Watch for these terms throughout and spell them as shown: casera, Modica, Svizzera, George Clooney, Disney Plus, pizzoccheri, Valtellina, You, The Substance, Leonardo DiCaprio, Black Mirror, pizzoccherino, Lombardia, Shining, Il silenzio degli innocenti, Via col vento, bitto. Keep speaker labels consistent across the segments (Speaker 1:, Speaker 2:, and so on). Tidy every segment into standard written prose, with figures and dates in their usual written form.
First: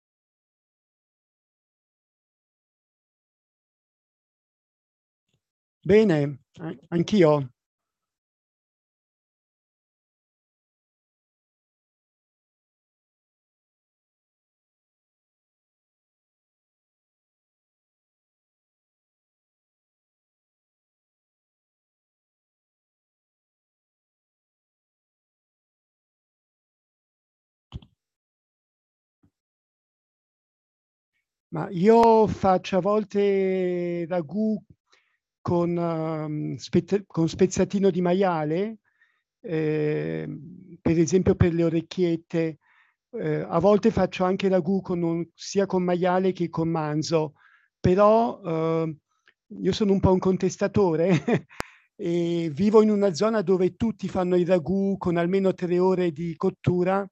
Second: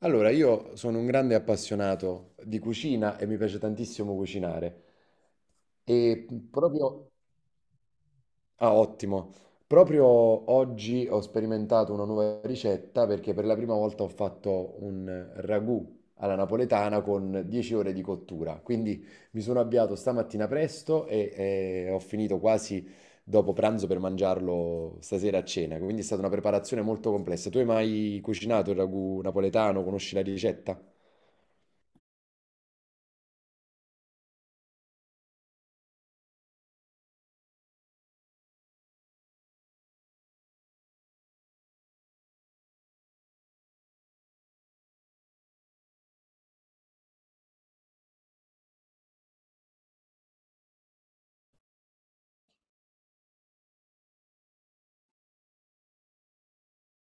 Speaker 1: Allora, io sono un grande appassionato di cucina e mi piace tantissimo cucinare. E
Speaker 2: Bene,
Speaker 1: proprio...
Speaker 2: anch'io,
Speaker 1: Ah, ottimo. Proprio oggi ho sperimentato una nuova ricetta perché per la prima volta ho fatto un ragù alla napoletana con 10 ore di cottura. Quindi mi sono avviato stamattina presto e ho finito quasi dopo pranzo per mangiarlo stasera a cena. Quindi è stata una preparazione molto complessa. Tu hai mai cucinato il ragù napoletano? Conosci la ricetta?
Speaker 2: ma io faccio a volte ragù con, con spezzatino di maiale, per esempio per le orecchiette. A volte faccio anche ragù con sia con maiale che con manzo, però io sono un po' un contestatore E vivo in una zona dove tutti fanno il ragù con almeno 3 ore di cottura,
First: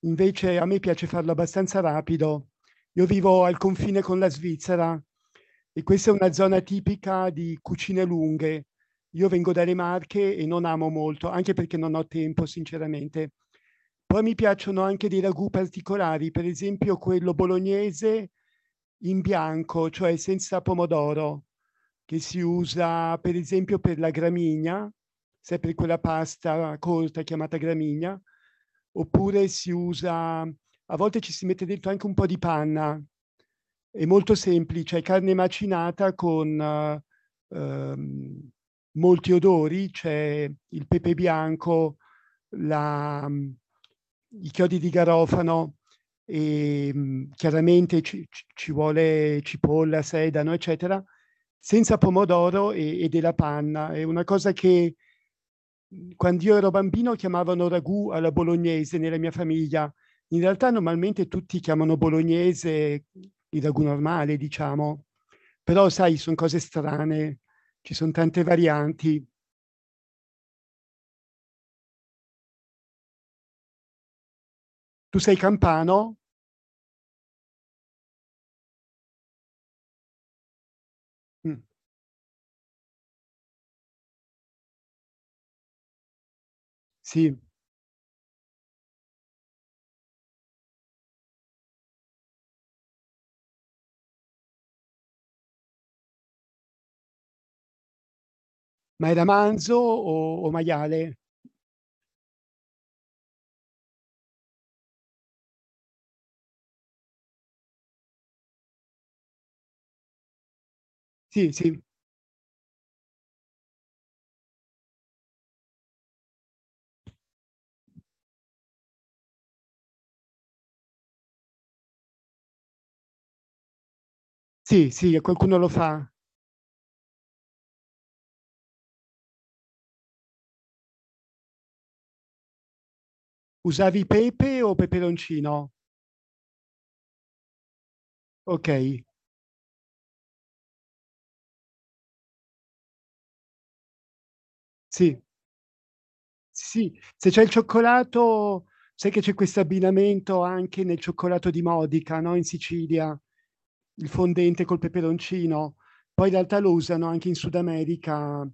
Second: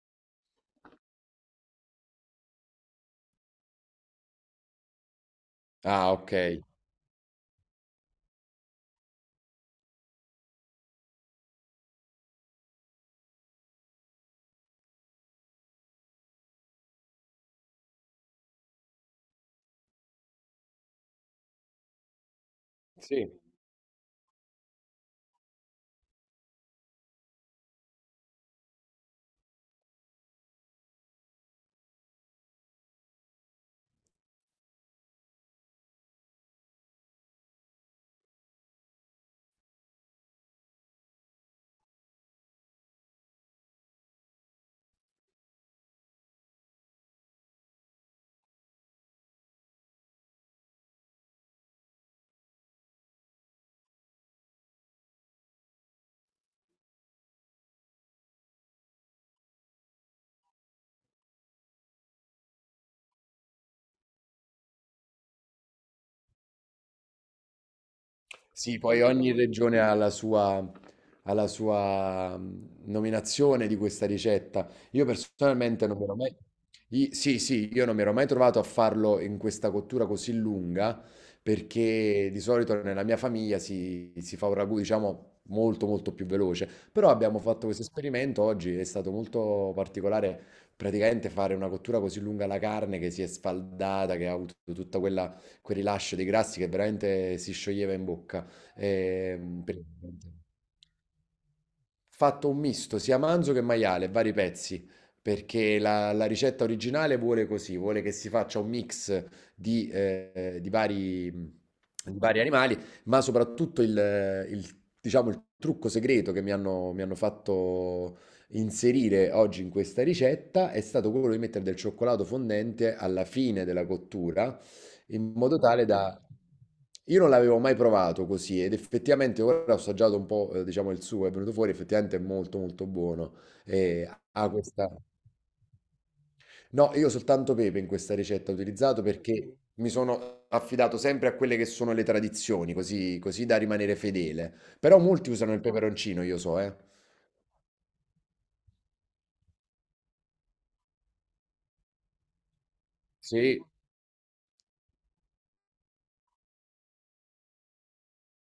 Speaker 2: invece a me piace farlo abbastanza rapido. Io vivo al confine con la Svizzera e questa
Speaker 1: Ah,
Speaker 2: è una zona
Speaker 1: okay.
Speaker 2: tipica di cucine lunghe. Io vengo dalle Marche e non amo molto, anche perché non ho tempo, sinceramente. Poi mi piacciono anche dei ragù particolari, per esempio quello bolognese in bianco, cioè senza pomodoro, che si usa
Speaker 1: Sì.
Speaker 2: per esempio per la gramigna, sempre quella pasta corta chiamata gramigna. Oppure si usa, a volte ci si mette dentro anche un po' di panna, è molto semplice, è carne macinata con ehm, molti odori: c'è il pepe bianco, la, i chiodi di garofano, e, chiaramente ci vuole cipolla, sedano, eccetera, senza pomodoro e della panna. È una cosa che, quando io ero bambino, chiamavano ragù alla bolognese nella mia famiglia. In realtà normalmente tutti chiamano bolognese il ragù normale, diciamo. Però sai, sono cose strane, ci sono tante
Speaker 1: Sì, poi
Speaker 2: varianti.
Speaker 1: ogni regione ha la sua nominazione di questa ricetta. Io
Speaker 2: Tu sei
Speaker 1: personalmente non
Speaker 2: campano?
Speaker 1: mi ero mai... I- Sì, sì, io non mi ero mai trovato a farlo in questa cottura così lunga,
Speaker 2: Mm,
Speaker 1: perché di solito nella mia famiglia si fa un ragù, diciamo, molto molto più veloce. Però
Speaker 2: sì.
Speaker 1: abbiamo fatto questo esperimento oggi, è stato molto particolare, praticamente fare una cottura così lunga alla carne che si è sfaldata, che ha avuto tutta quel rilascio dei grassi che veramente si scioglieva in bocca.
Speaker 2: Ma era
Speaker 1: Ehm,
Speaker 2: manzo
Speaker 1: per-
Speaker 2: o maiale?
Speaker 1: Fatto un misto sia manzo che maiale, vari pezzi, perché la ricetta originale vuole così, vuole che si faccia un mix
Speaker 2: Sì, sì,
Speaker 1: di vari animali, ma soprattutto diciamo, il trucco segreto che mi hanno fatto inserire oggi in questa ricetta è stato quello di mettere del cioccolato fondente alla fine della cottura
Speaker 2: sì, sì,
Speaker 1: in
Speaker 2: qualcuno
Speaker 1: modo
Speaker 2: lo
Speaker 1: tale
Speaker 2: fa.
Speaker 1: da... Io non l'avevo mai provato così ed effettivamente ora ho assaggiato un po', diciamo, il suo, è venuto fuori, effettivamente è molto molto buono.
Speaker 2: Usavi
Speaker 1: E ha
Speaker 2: pepe o
Speaker 1: questa...
Speaker 2: peperoncino?
Speaker 1: No, io soltanto pepe in questa ricetta ho utilizzato
Speaker 2: Okay,
Speaker 1: perché mi sono affidato sempre a quelle che sono le tradizioni, così, così da rimanere fedele. Però
Speaker 2: sì.
Speaker 1: molti usano il peperoncino, io so, eh.
Speaker 2: Sì, se c'è il cioccolato, sai che c'è questo abbinamento anche nel cioccolato di Modica, no, in Sicilia,
Speaker 1: Sì,
Speaker 2: il fondente col peperoncino. Poi in realtà lo usano anche in Sud America,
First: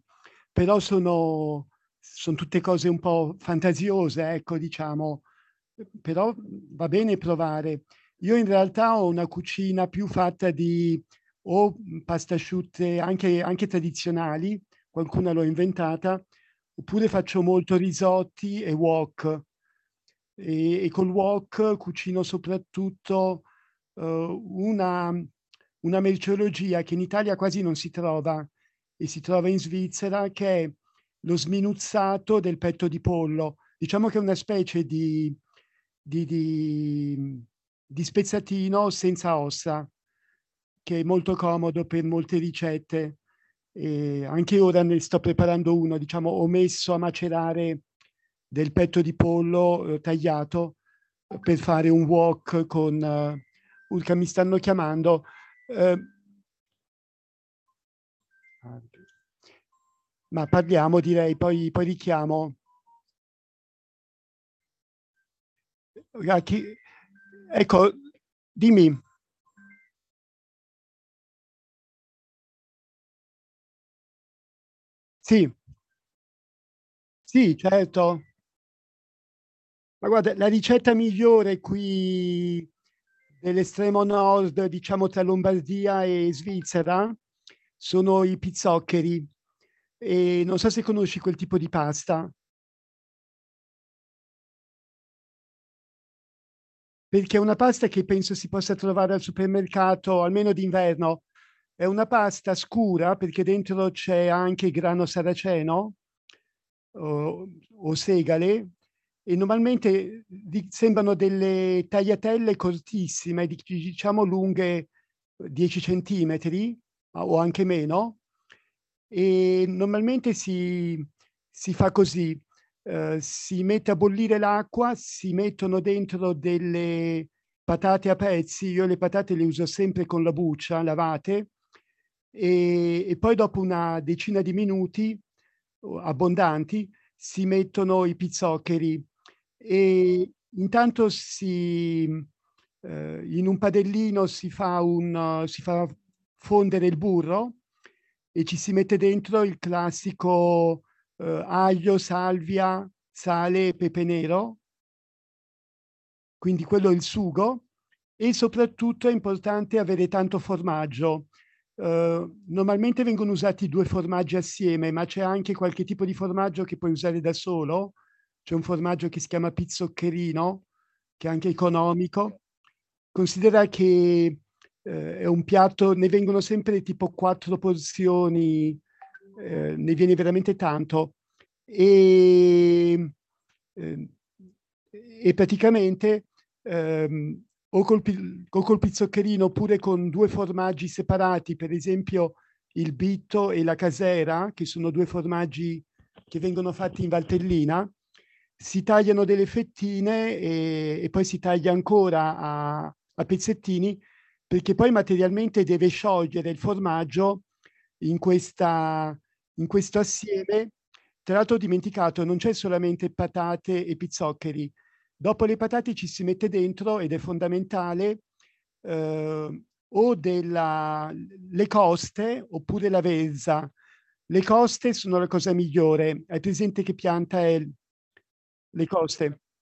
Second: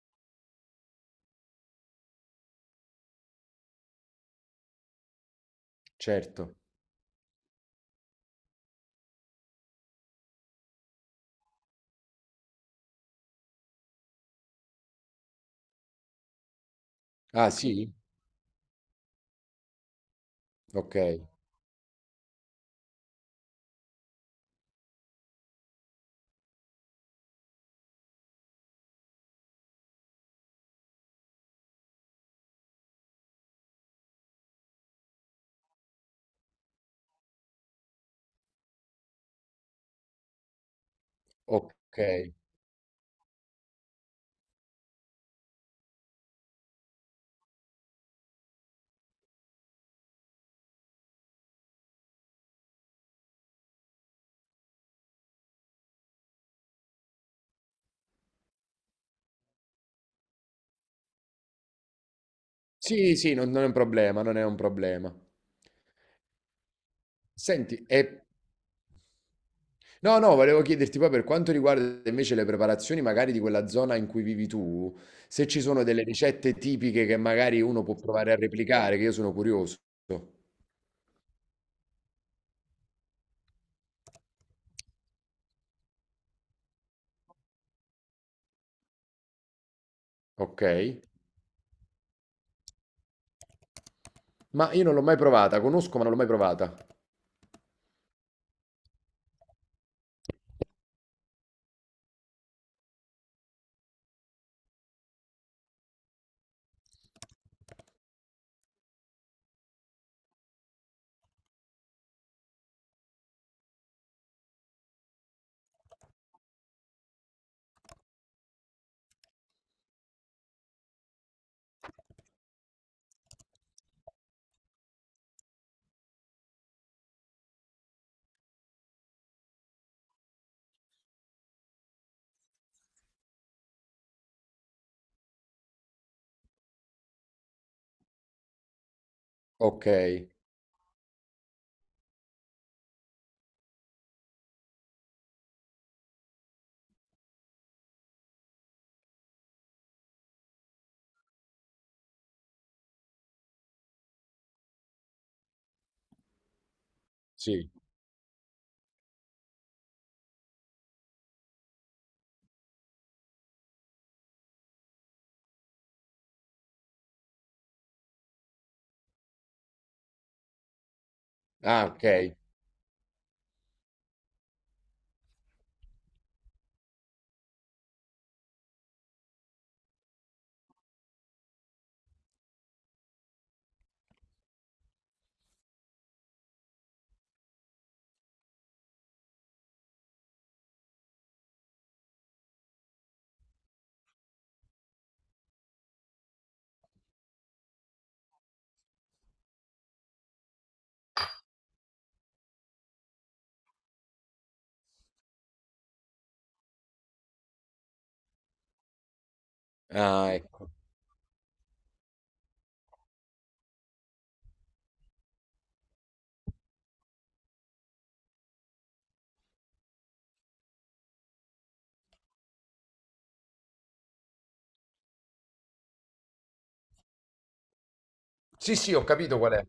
Speaker 2: però son tutte cose un po' fantasiose, ecco, diciamo. Però
Speaker 1: certo.
Speaker 2: va bene provare. Io in realtà ho una cucina più fatta di pasta asciutte, anche tradizionali, qualcuna l'ho inventata, oppure faccio
Speaker 1: Ah,
Speaker 2: molto
Speaker 1: sì?
Speaker 2: risotti e wok. E
Speaker 1: Ok,
Speaker 2: col wok cucino soprattutto eh, una, una merceologia che in Italia quasi non si trova e si trova in Svizzera, che è lo sminuzzato del petto di pollo. Diciamo che è una specie di, di, di spezzatino senza ossa, che è molto comodo
Speaker 1: ok.
Speaker 2: per molte ricette, e anche ora ne sto preparando uno, diciamo, ho messo a macerare del petto di pollo tagliato, per fare un wok con. Urca, mi stanno chiamando. eh, ma parliamo, direi, poi richiamo.
Speaker 1: Sì, sì, non è un problema, non è un problema.
Speaker 2: Ra- chi-
Speaker 1: Senti,
Speaker 2: Ecco,
Speaker 1: e
Speaker 2: dimmi.
Speaker 1: no, no, volevo chiederti poi per quanto riguarda invece le preparazioni magari di quella zona in cui vivi tu, se
Speaker 2: Sì,
Speaker 1: ci sono delle ricette tipiche che
Speaker 2: sì,
Speaker 1: magari uno può
Speaker 2: certo.
Speaker 1: provare a replicare, che io sono curioso.
Speaker 2: Ma guarda, la ricetta migliore qui, dell'estremo nord, diciamo tra Lombardia e Svizzera, sono i pizzoccheri. E non
Speaker 1: Ok.
Speaker 2: so se conosci quel tipo di pasta.
Speaker 1: Ma io non l'ho mai provata, conosco ma non l'ho mai provata.
Speaker 2: Perché è una pasta che penso si possa trovare al supermercato, almeno d'inverno. È una pasta scura perché dentro c'è anche grano saraceno o, o segale, e normalmente sembrano delle tagliatelle cortissime, diciamo lunghe 10 centimetri o anche meno. E normalmente si fa così, si mette a bollire l'acqua, si mettono dentro delle patate a pezzi, io le patate le uso sempre con la buccia, lavate, e poi, dopo una decina di minuti abbondanti, si mettono i pizzoccheri.
Speaker 1: Ok,
Speaker 2: E intanto in un padellino si fa fondere il burro, e ci si mette dentro il classico, aglio, salvia, sale e pepe nero, quindi quello è il sugo.
Speaker 1: sì.
Speaker 2: E soprattutto è importante avere tanto formaggio. Normalmente vengono usati 2 formaggi assieme, ma c'è anche qualche tipo di formaggio che puoi usare da solo. C'è un formaggio che si chiama pizzoccherino, che è anche
Speaker 1: Ah, ok.
Speaker 2: economico. Considera che, è un piatto, ne vengono sempre tipo 4 porzioni, ne viene veramente tanto. Ehm, ehm, e praticamente, ehm, o col pizzoccherino, oppure con due formaggi separati, per esempio il bitto e la casera, che sono due formaggi che vengono fatti in Valtellina, si tagliano delle fettine e poi si taglia ancora a pezzettini, perché poi materialmente deve sciogliere il formaggio in, in questo
Speaker 1: Ah,
Speaker 2: assieme.
Speaker 1: ecco.
Speaker 2: Tra l'altro ho dimenticato, non c'è solamente patate e pizzoccheri. Dopo le patate ci si mette dentro, ed è fondamentale, eh, o della, le coste oppure l'avezza. Le coste sono la cosa migliore. Hai presente che pianta è
Speaker 1: Sì,
Speaker 2: le
Speaker 1: sì, ho
Speaker 2: coste?
Speaker 1: capito qual è.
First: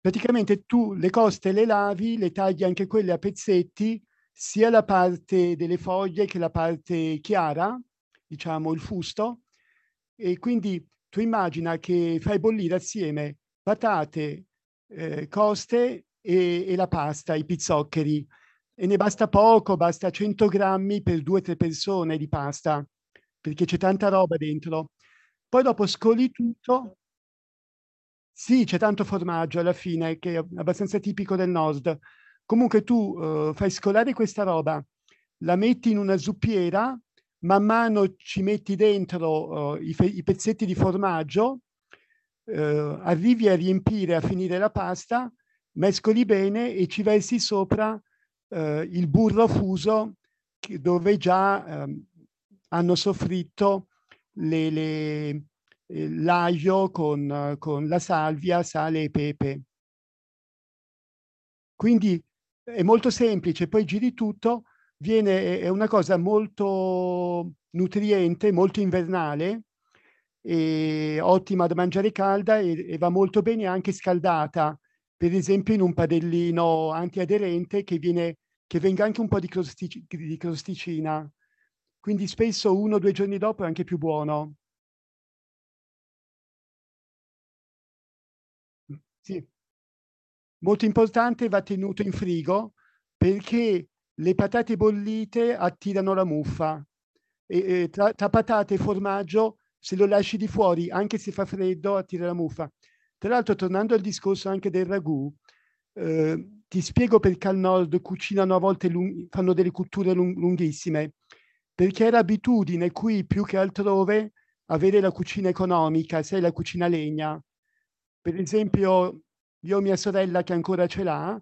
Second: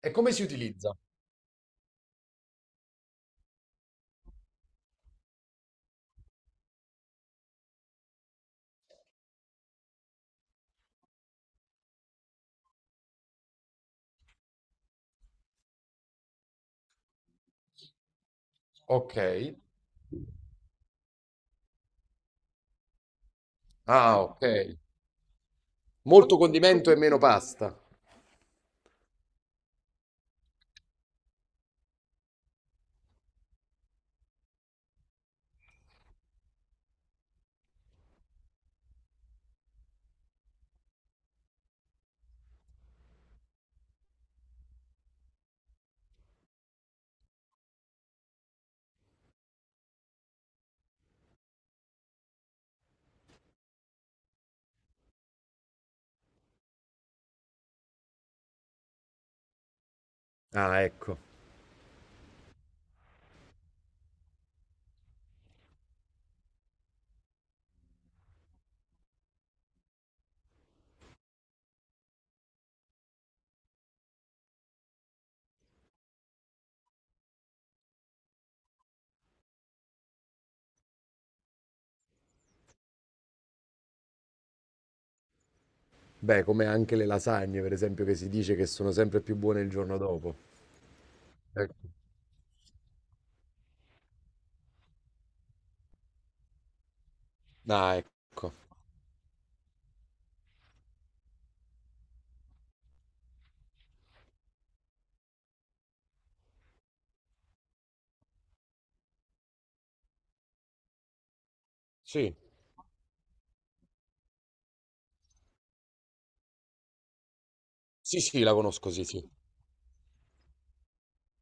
Speaker 1: E come si
Speaker 2: Praticamente tu
Speaker 1: utilizza?
Speaker 2: le coste le lavi, le tagli anche quelle a pezzetti, sia la parte delle foglie che la parte chiara, diciamo il fusto. E quindi tu immagina che fai bollire assieme patate, coste e la pasta, i pizzoccheri. E ne
Speaker 1: Ok.
Speaker 2: basta poco, basta 100 grammi per due o tre persone di pasta, perché c'è tanta
Speaker 1: Ah,
Speaker 2: roba
Speaker 1: ok.
Speaker 2: dentro. Poi dopo scoli
Speaker 1: Molto condimento
Speaker 2: tutto,
Speaker 1: e meno pasta.
Speaker 2: sì, c'è tanto formaggio alla fine, che è abbastanza tipico del Nord. Comunque tu, fai scolare questa roba, la metti in una zuppiera, man mano ci metti dentro, i pezzetti di formaggio, arrivi a riempire, a finire la pasta, mescoli bene e ci versi sopra il burro fuso, che dove già, hanno soffritto le l'aglio con la salvia, sale e pepe.
Speaker 1: Ah, ecco.
Speaker 2: Quindi è molto semplice, poi giri tutto, è una cosa molto nutriente, molto invernale, e ottima da mangiare calda, e va molto bene anche scaldata, per esempio in un padellino antiaderente, che venga anche un po' di crosticina. Quindi spesso uno o due giorni dopo è anche più buono.
Speaker 1: Beh, come anche le lasagne, per esempio, che si dice che sono sempre più
Speaker 2: Sì.
Speaker 1: buone il giorno dopo.
Speaker 2: Molto importante, va
Speaker 1: Ecco.
Speaker 2: tenuto in frigo, perché le patate bollite attirano la muffa, e
Speaker 1: Ah,
Speaker 2: tra
Speaker 1: ecco.
Speaker 2: patate e formaggio, se lo lasci di fuori, anche se fa freddo, attira la muffa. Tra l'altro, tornando al discorso anche del ragù, ti spiego perché al nord cucinano a volte, fanno delle cotture lunghissime, perché è
Speaker 1: Sì,
Speaker 2: l'abitudine qui, più che altrove, avere la cucina economica, sai, la cucina a legna.
Speaker 1: sì,
Speaker 2: Per
Speaker 1: sì, la conosco, sì,
Speaker 2: esempio,
Speaker 1: sì.
Speaker 2: io ho mia sorella che ancora ce l'ha.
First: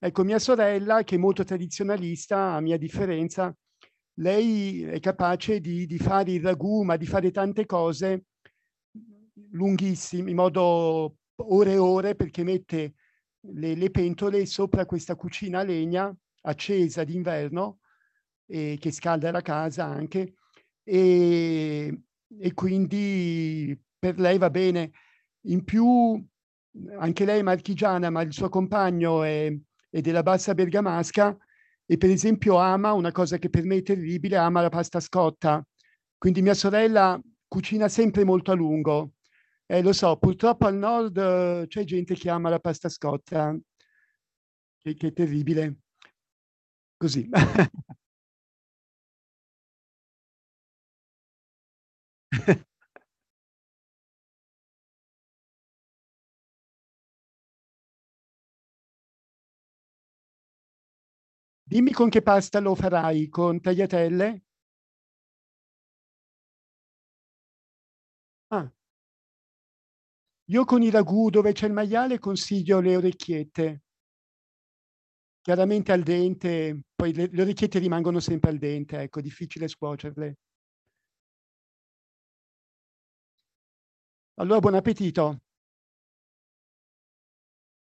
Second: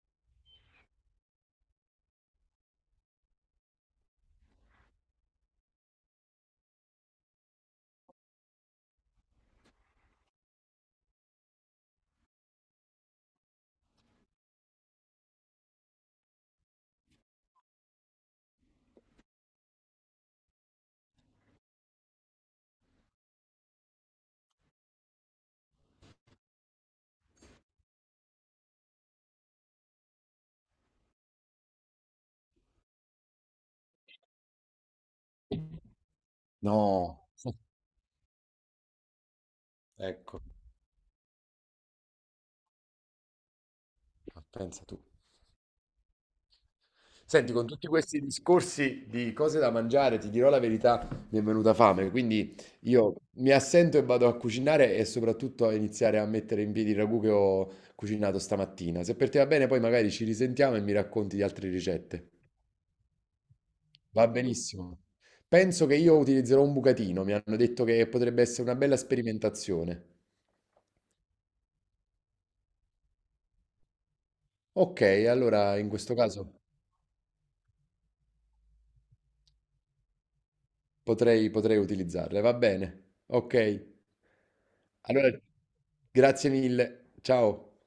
Speaker 2: Ecco, mia sorella, che è molto tradizionalista, a mia differenza, lei è capace di fare il ragù, ma di fare tante cose lunghissime, in modo, ore e ore, perché mette le pentole sopra questa cucina a legna accesa d'inverno, che scalda la casa anche, e, e quindi per lei va bene. In più, anche lei è marchigiana, ma il suo compagno è della bassa bergamasca, e per esempio ama una cosa che per me è terribile: ama la pasta scotta. Quindi mia sorella
Speaker 1: No.
Speaker 2: cucina sempre molto a lungo. Lo so,
Speaker 1: Ecco,
Speaker 2: purtroppo al nord c'è gente che ama la pasta scotta,
Speaker 1: ma pensa
Speaker 2: che,
Speaker 1: tu.
Speaker 2: che è terribile. Così.
Speaker 1: Senti, con tutti questi discorsi di cose da mangiare, ti dirò la verità, mi è venuta fame, quindi io mi assento e vado a cucinare e soprattutto a iniziare a mettere in piedi il ragù che ho cucinato stamattina. Se per te va bene, poi magari ci risentiamo e mi racconti di altre
Speaker 2: Dimmi con che
Speaker 1: ricette.
Speaker 2: pasta lo farai, con
Speaker 1: Va
Speaker 2: tagliatelle?
Speaker 1: benissimo. Penso che io utilizzerò un bucatino, mi hanno detto che potrebbe essere
Speaker 2: Ah,
Speaker 1: una bella sperimentazione.
Speaker 2: io con i ragù dove c'è il maiale consiglio le orecchiette.
Speaker 1: Ok, allora
Speaker 2: Chiaramente
Speaker 1: in
Speaker 2: al
Speaker 1: questo caso
Speaker 2: dente, poi le orecchiette rimangono sempre al dente, ecco, difficile scuocerle.
Speaker 1: potrei utilizzarle, va bene. Ok,
Speaker 2: Allora buon
Speaker 1: allora
Speaker 2: appetito.
Speaker 1: grazie mille, ciao.